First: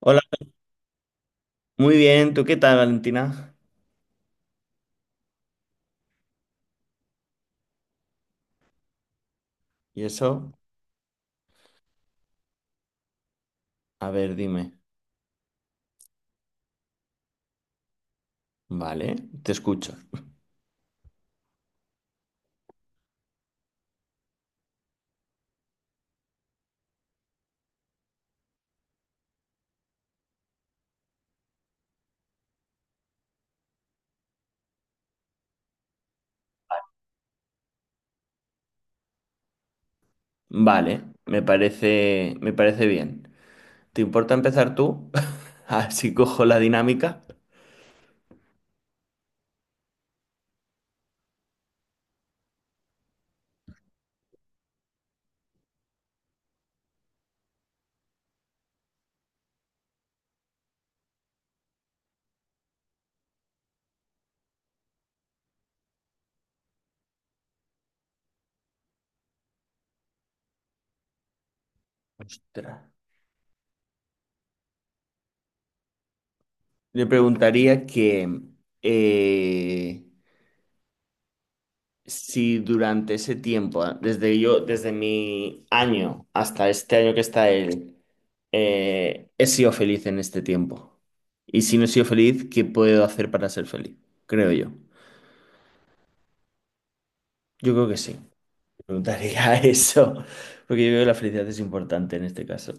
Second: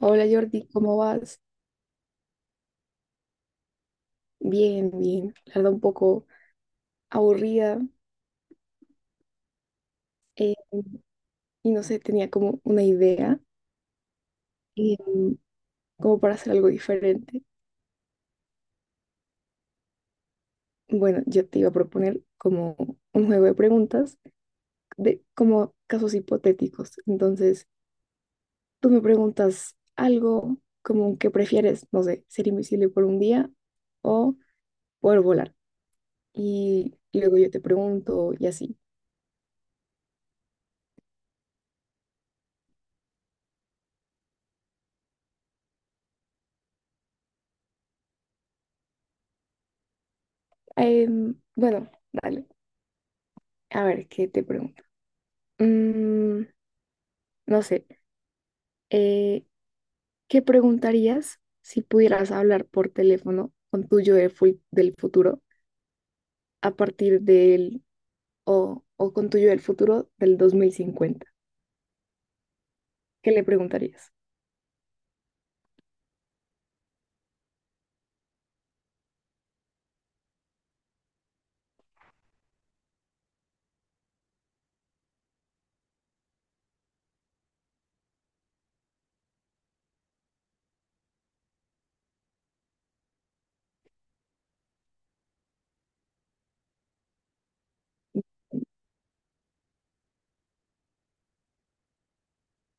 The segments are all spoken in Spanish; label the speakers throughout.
Speaker 1: Hola,
Speaker 2: Jordi, ¿cómo vas?
Speaker 1: muy bien. ¿Tú qué tal, Valentina?
Speaker 2: Bien, bien. La verdad un poco aburrida.
Speaker 1: ¿Y eso?
Speaker 2: eh, y no sé, tenía como una idea
Speaker 1: A ver, dime.
Speaker 2: eh, como para hacer algo diferente.
Speaker 1: Vale, te escucho.
Speaker 2: Bueno, yo te iba a proponer como un juego de preguntas de como casos hipotéticos. Entonces, tú me preguntas algo como que prefieres, no sé, ser invisible por un día o poder volar. Y luego yo te pregunto y así.
Speaker 1: Vale, me parece bien. ¿Te importa empezar tú? Así cojo la dinámica.
Speaker 2: Bueno, dale. A ver, ¿qué te pregunto? Mm, no sé, eh, ¿qué preguntarías si pudieras hablar por teléfono con tu yo del futuro a partir o con tu yo del futuro del 2050?
Speaker 1: Ostras.
Speaker 2: ¿Qué le preguntarías?
Speaker 1: Le preguntaría que eh, si durante ese tiempo, desde mi año hasta este año que está él, he sido feliz en este tiempo. Y si no he sido feliz, ¿qué puedo hacer para ser feliz? Creo yo. Yo creo que sí. Preguntaría eso, porque yo creo que la felicidad es importante en este caso.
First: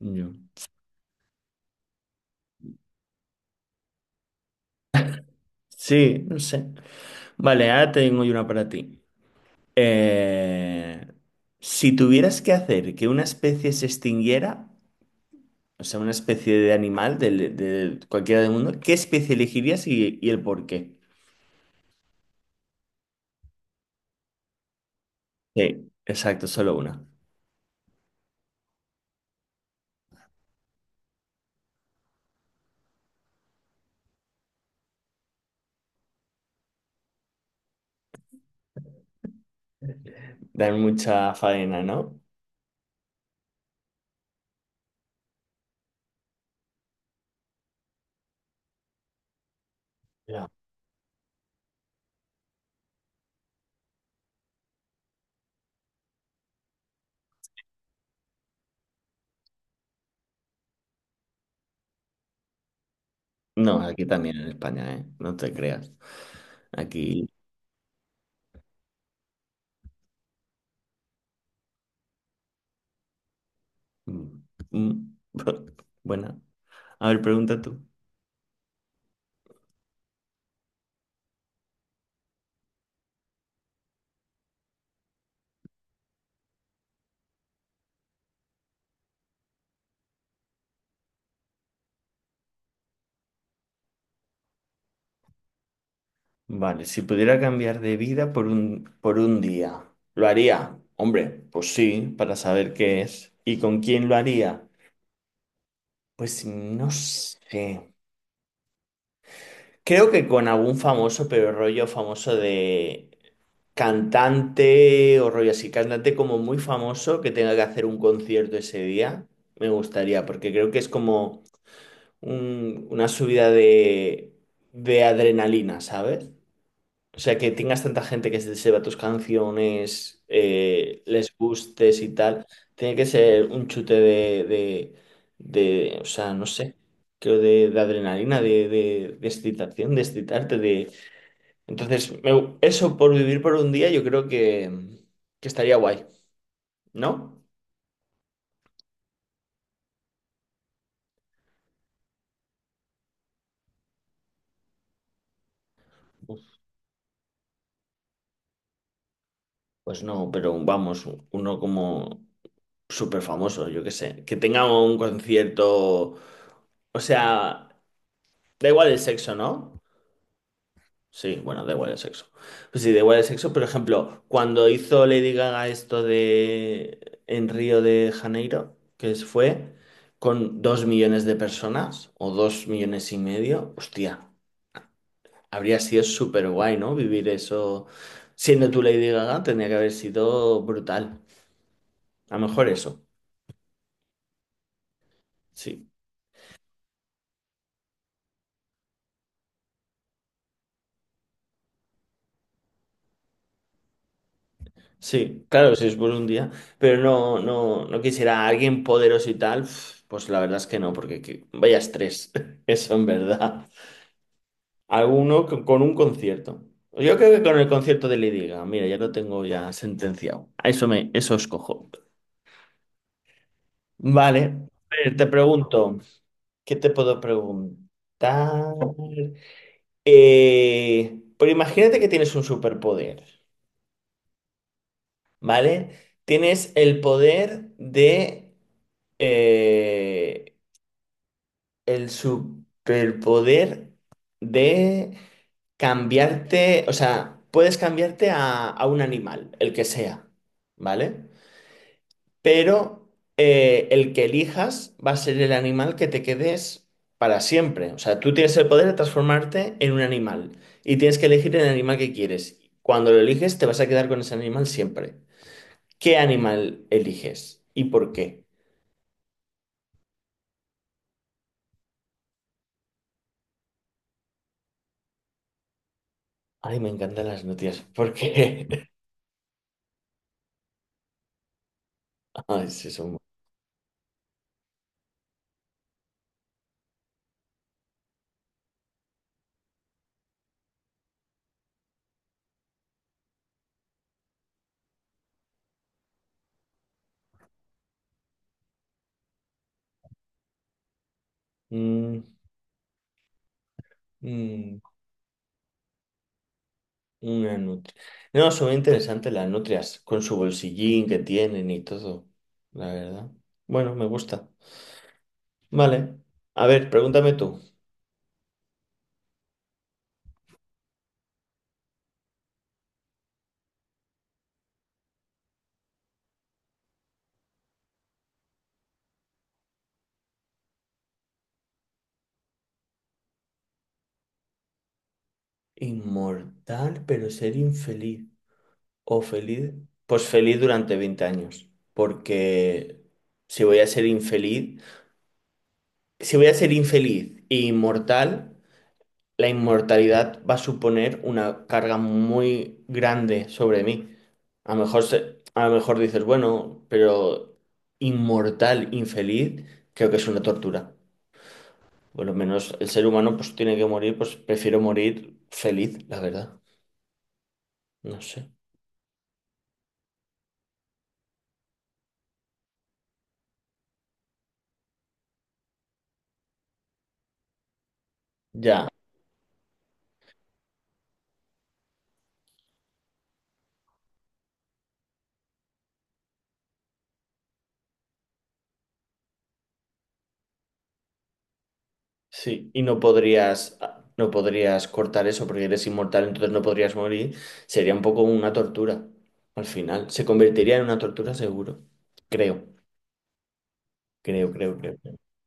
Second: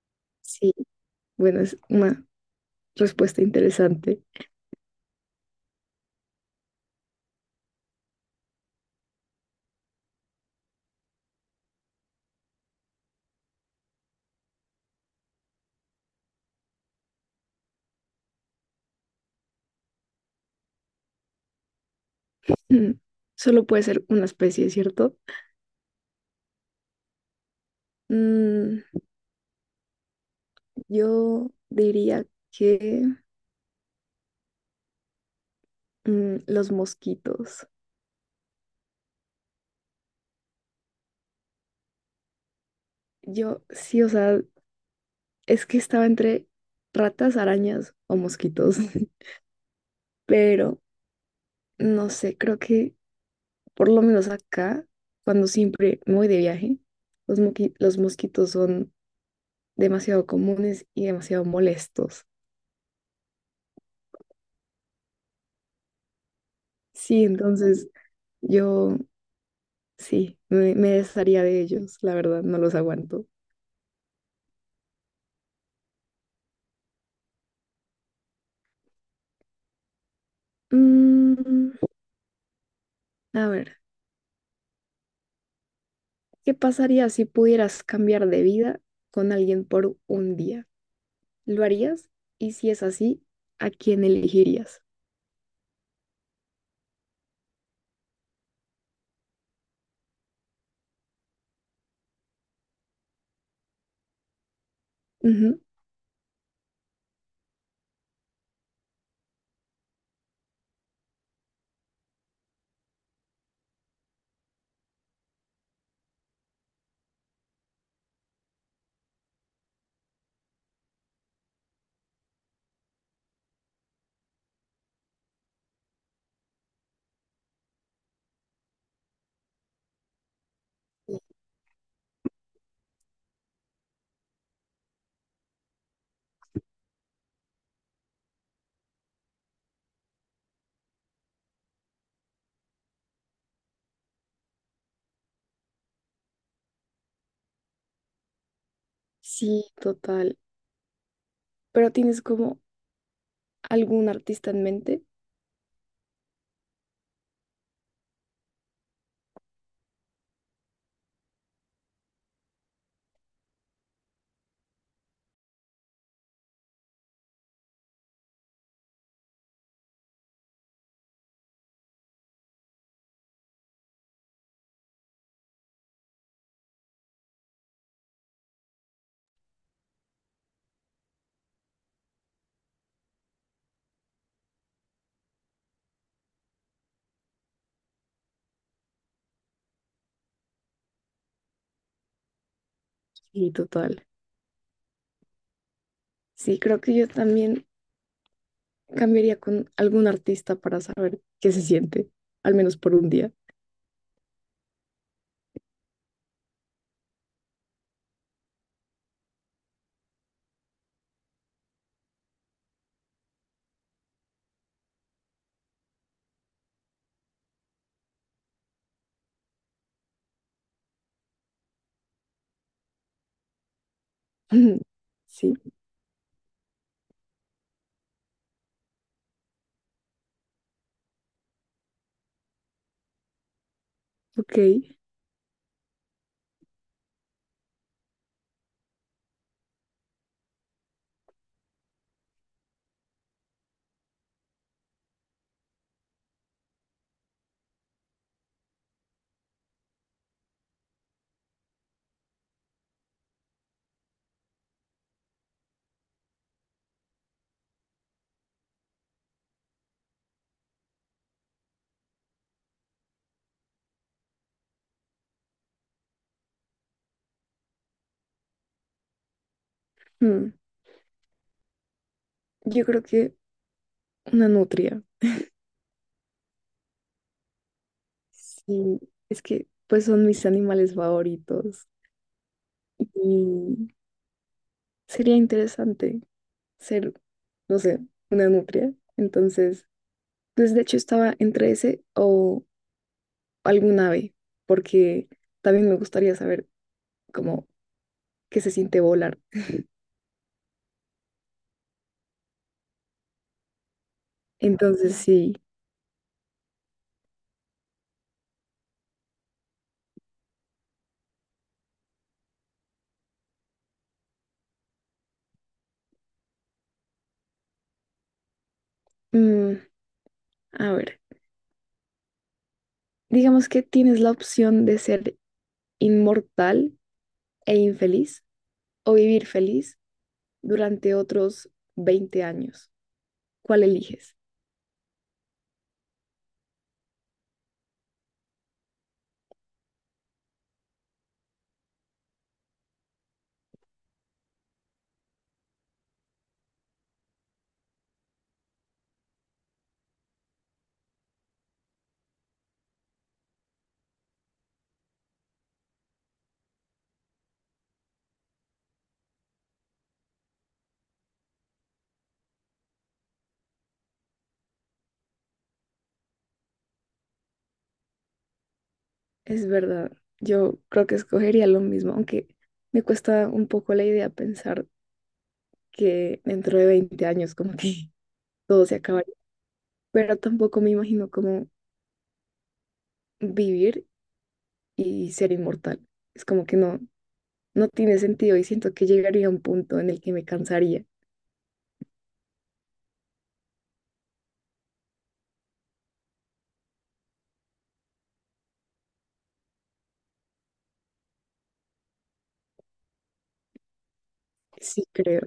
Speaker 1: Yo.
Speaker 2: Sí, bueno, es una respuesta interesante.
Speaker 1: Sí, no sé. Vale, ahora tengo yo una para ti. Eh, si tuvieras que hacer que una especie se extinguiera, o sea, una especie de animal cualquiera del mundo, ¿qué especie elegirías y el por qué?
Speaker 2: Mm, ¿Solo puede ser una especie, cierto?
Speaker 1: Sí, exacto, solo una.
Speaker 2: Mm, yo diría que, los mosquitos.
Speaker 1: Dan mucha faena, ¿no?
Speaker 2: Yo sí, o sea, es que estaba entre ratas, arañas o mosquitos,
Speaker 1: Ya.
Speaker 2: pero no sé, creo que por lo menos acá, cuando siempre me voy de viaje, los mosquitos son demasiado comunes y demasiado molestos.
Speaker 1: No, aquí también en España, ¿eh? No te creas.
Speaker 2: Sí,
Speaker 1: Aquí.
Speaker 2: entonces yo sí, me desharía de ellos, la verdad, no los aguanto.
Speaker 1: Mm, mm, Buena. A ver, pregunta tú.
Speaker 2: Mm, a ver, ¿qué pasaría si pudieras cambiar de vida con alguien por un día? ¿Lo harías? Y si es así, ¿a quién elegirías?
Speaker 1: Vale, si pudiera cambiar de vida por un día, ¿lo haría? Hombre, pues sí, para saber qué es. ¿Y con quién lo haría?
Speaker 2: Ujú.
Speaker 1: Pues no sé. Creo que con algún famoso, pero rollo famoso de cantante o rollo así, cantante como muy famoso que tenga que hacer un concierto ese día, me gustaría, porque creo que es como una subida de adrenalina, ¿sabes? O sea, que tengas tanta gente que se sepa tus canciones, les gustes y tal, tiene que ser un chute o sea, no sé, creo de adrenalina, de excitación, de excitarte, Entonces, eso por vivir por un día yo creo que estaría guay, ¿no?
Speaker 2: Sí, total. Pero tienes como algún artista en mente.
Speaker 1: Pues no, pero vamos, uno como súper famoso, yo qué sé. Que tenga un concierto. O sea, da igual el sexo, ¿no? Sí, bueno, da igual el sexo. Pues sí, da igual el sexo. Por ejemplo, cuando hizo Lady Gaga esto de en Río de Janeiro, fue con 2 millones de personas o 2 millones y medio, hostia, habría sido súper guay, ¿no? Vivir eso. Siendo tú Lady Gaga, tendría que haber sido brutal. A lo mejor eso.
Speaker 2: Sí, total.
Speaker 1: Sí.
Speaker 2: Sí, creo que yo también cambiaría con algún artista para saber qué se siente, al menos por un día.
Speaker 1: Sí, claro, si es por un día, pero no, no, no quisiera a alguien poderoso y tal, pf, pues la verdad es que no, vaya estrés, eso en verdad. Alguno con un concierto. Yo creo que con el concierto de Lady Gaga, mira, ya lo tengo ya sentenciado. A eso eso escojo. Vale, a ver, te
Speaker 2: Sí,
Speaker 1: pregunto, ¿qué te puedo preguntar? Pero imagínate que tienes un superpoder,
Speaker 2: ok.
Speaker 1: ¿vale? Tienes el poder de eh, el superpoder de cambiarte, o sea, puedes cambiarte a un animal, el que sea, ¿vale? Pero el que elijas va a ser el animal que te quedes para siempre. O sea, tú tienes el poder de transformarte en un animal y tienes que elegir el animal que quieres. Cuando lo eliges, te vas a quedar con ese animal siempre. ¿Qué animal eliges y por qué?
Speaker 2: Mm, Yo creo que una nutria.
Speaker 1: Ay, me encantan las noticias. ¿Por qué?
Speaker 2: Sí, es que pues son mis animales favoritos
Speaker 1: Ah, sí, son
Speaker 2: y sería interesante ser, no sé, una nutria. Entonces, pues de hecho estaba entre ese o algún ave, porque también me gustaría saber cómo, qué se siente volar.
Speaker 1: Mm, mm,
Speaker 2: Entonces, sí,
Speaker 1: una nutria. No, son interesantes las nutrias, con su bolsillín que tienen y todo, la verdad. Bueno, me gusta. Vale. A ver, pregúntame tú.
Speaker 2: mm, a ver, digamos que tienes la opción de ser inmortal e infeliz o vivir feliz durante otros 20 años. ¿Cuál eliges?
Speaker 1: Inmortal, pero ser infeliz. ¿O feliz? Pues feliz durante 20 años. Porque si voy a ser infeliz, si voy a ser infeliz e inmortal, la inmortalidad va a suponer una carga muy grande sobre mí. A lo mejor a lo mejor dices, bueno, pero inmortal, infeliz, creo que es una tortura. Por lo menos el ser humano pues tiene que morir, pues prefiero morir feliz, la verdad. No sé.
Speaker 2: Es verdad, yo creo que escogería lo mismo, aunque me cuesta un poco la idea pensar que dentro de 20 años como que todo
Speaker 1: Ya,
Speaker 2: se acabaría, pero tampoco me imagino cómo vivir y ser inmortal. Es como que no, no tiene sentido y siento que llegaría a un punto en el que me cansaría.
Speaker 1: sí. Y no podrías cortar eso porque eres inmortal, entonces no podrías morir. Sería un poco una tortura. Al final, se convertiría en una tortura seguro. Creo, creo, creo, creo.
Speaker 2: Sí, creo.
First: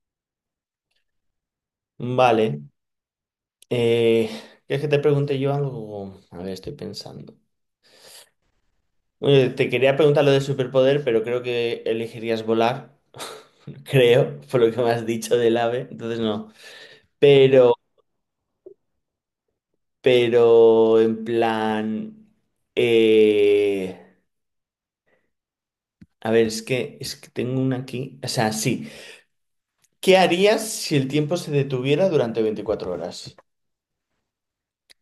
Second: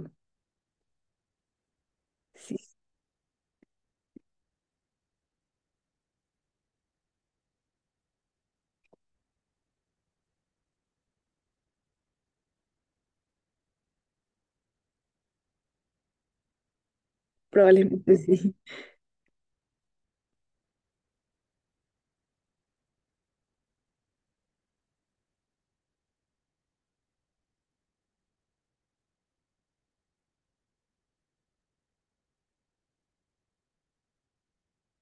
Speaker 2: Sí,
Speaker 1: Vale. Eh, ¿Quieres que te pregunte yo algo? A ver, estoy pensando. Te quería preguntar lo de superpoder, pero creo que elegirías volar. Creo, por lo que me has dicho del ave. Entonces no. Pero,
Speaker 2: probablemente sí.
Speaker 1: pero en plan. Eh, a ver, es que tengo una aquí. O sea, sí. ¿Qué harías si el tiempo se detuviera durante 24 horas?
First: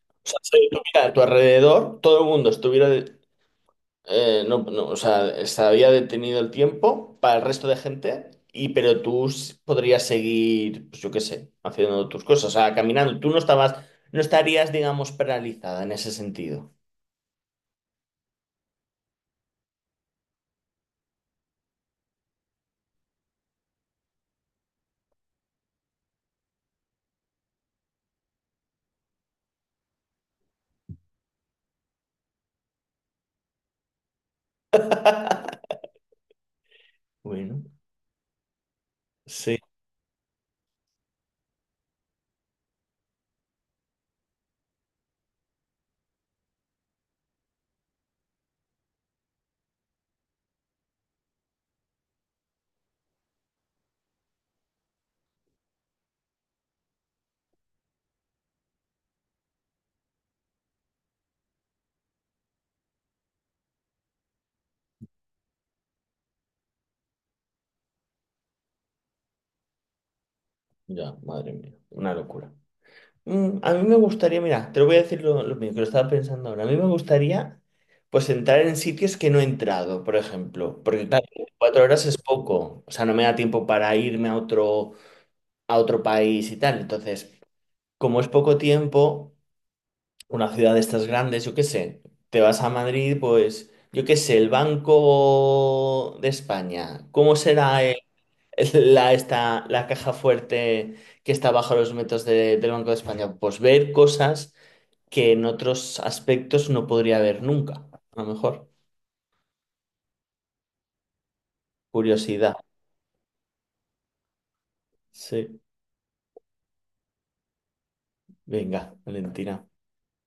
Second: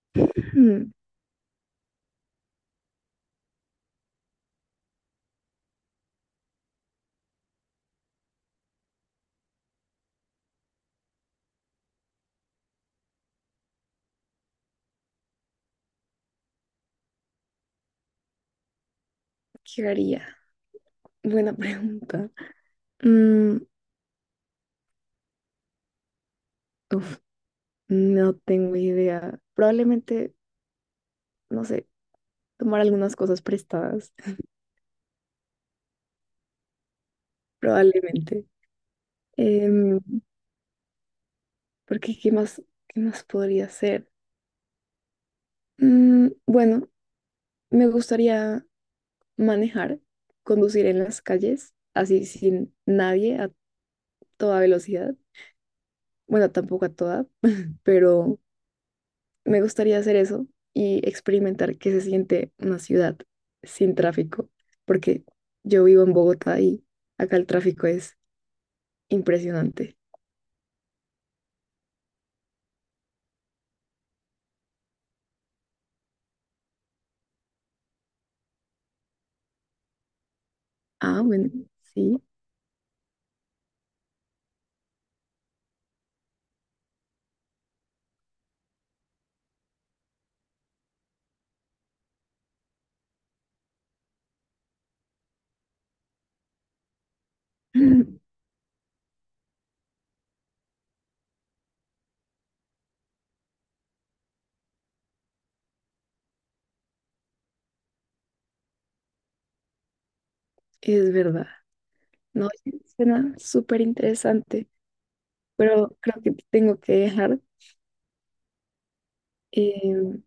Speaker 1: O sea, se
Speaker 2: Mm,
Speaker 1: detuviera a tu alrededor, todo el mundo estuviera. No, no, o sea, estaría detenido el tiempo para el resto de gente, y pero tú podrías seguir, pues yo qué sé, haciendo tus cosas, o sea, caminando. Tú no estabas, no estarías, digamos, paralizada en ese sentido.
Speaker 2: ¿Qué haría? Buena pregunta. Mm, Uf, no tengo idea. Probablemente, no sé, tomar algunas cosas prestadas.
Speaker 1: Bueno,
Speaker 2: Probablemente.
Speaker 1: sí,
Speaker 2: Em, Porque qué más podría hacer? Bueno, me gustaría manejar, conducir en las calles, así sin nadie, a toda velocidad. Bueno, tampoco a toda, pero me gustaría hacer eso y experimentar qué se siente una ciudad sin tráfico, porque yo vivo en Bogotá y acá el tráfico es impresionante.
Speaker 1: ya, madre mía, una locura. Mm, a mí me gustaría, mira, te lo voy a decir lo mío, que lo estaba pensando ahora. A mí me gustaría, pues, entrar en sitios que no he entrado, por ejemplo, porque
Speaker 2: Ah,
Speaker 1: claro,
Speaker 2: bueno,
Speaker 1: 4 horas es
Speaker 2: sí,
Speaker 1: poco, o sea, no me da tiempo para irme a otro país y tal, entonces. Como es poco tiempo, una ciudad de estas grandes, yo qué sé, te vas a Madrid, pues, yo qué sé, el Banco de España, ¿cómo será la caja fuerte que está bajo los metros del Banco de España? Pues ver cosas que en otros aspectos no podría ver nunca, a lo mejor.
Speaker 2: es verdad. No,
Speaker 1: Curiosidad.
Speaker 2: sí, suena súper interesante,
Speaker 1: Sí,
Speaker 2: pero creo que te tengo que dejar.
Speaker 1: venga, Valentina.
Speaker 2: Eh,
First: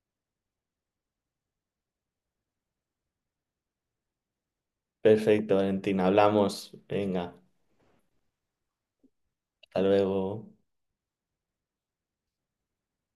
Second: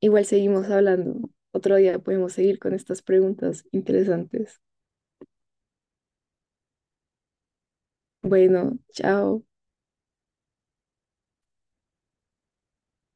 Speaker 2: igual seguimos hablando. Otro día podemos seguir con estas preguntas interesantes.
Speaker 1: Perfecto, Valentina, hablamos. Venga,
Speaker 2: Bueno, chao.
Speaker 1: hasta luego.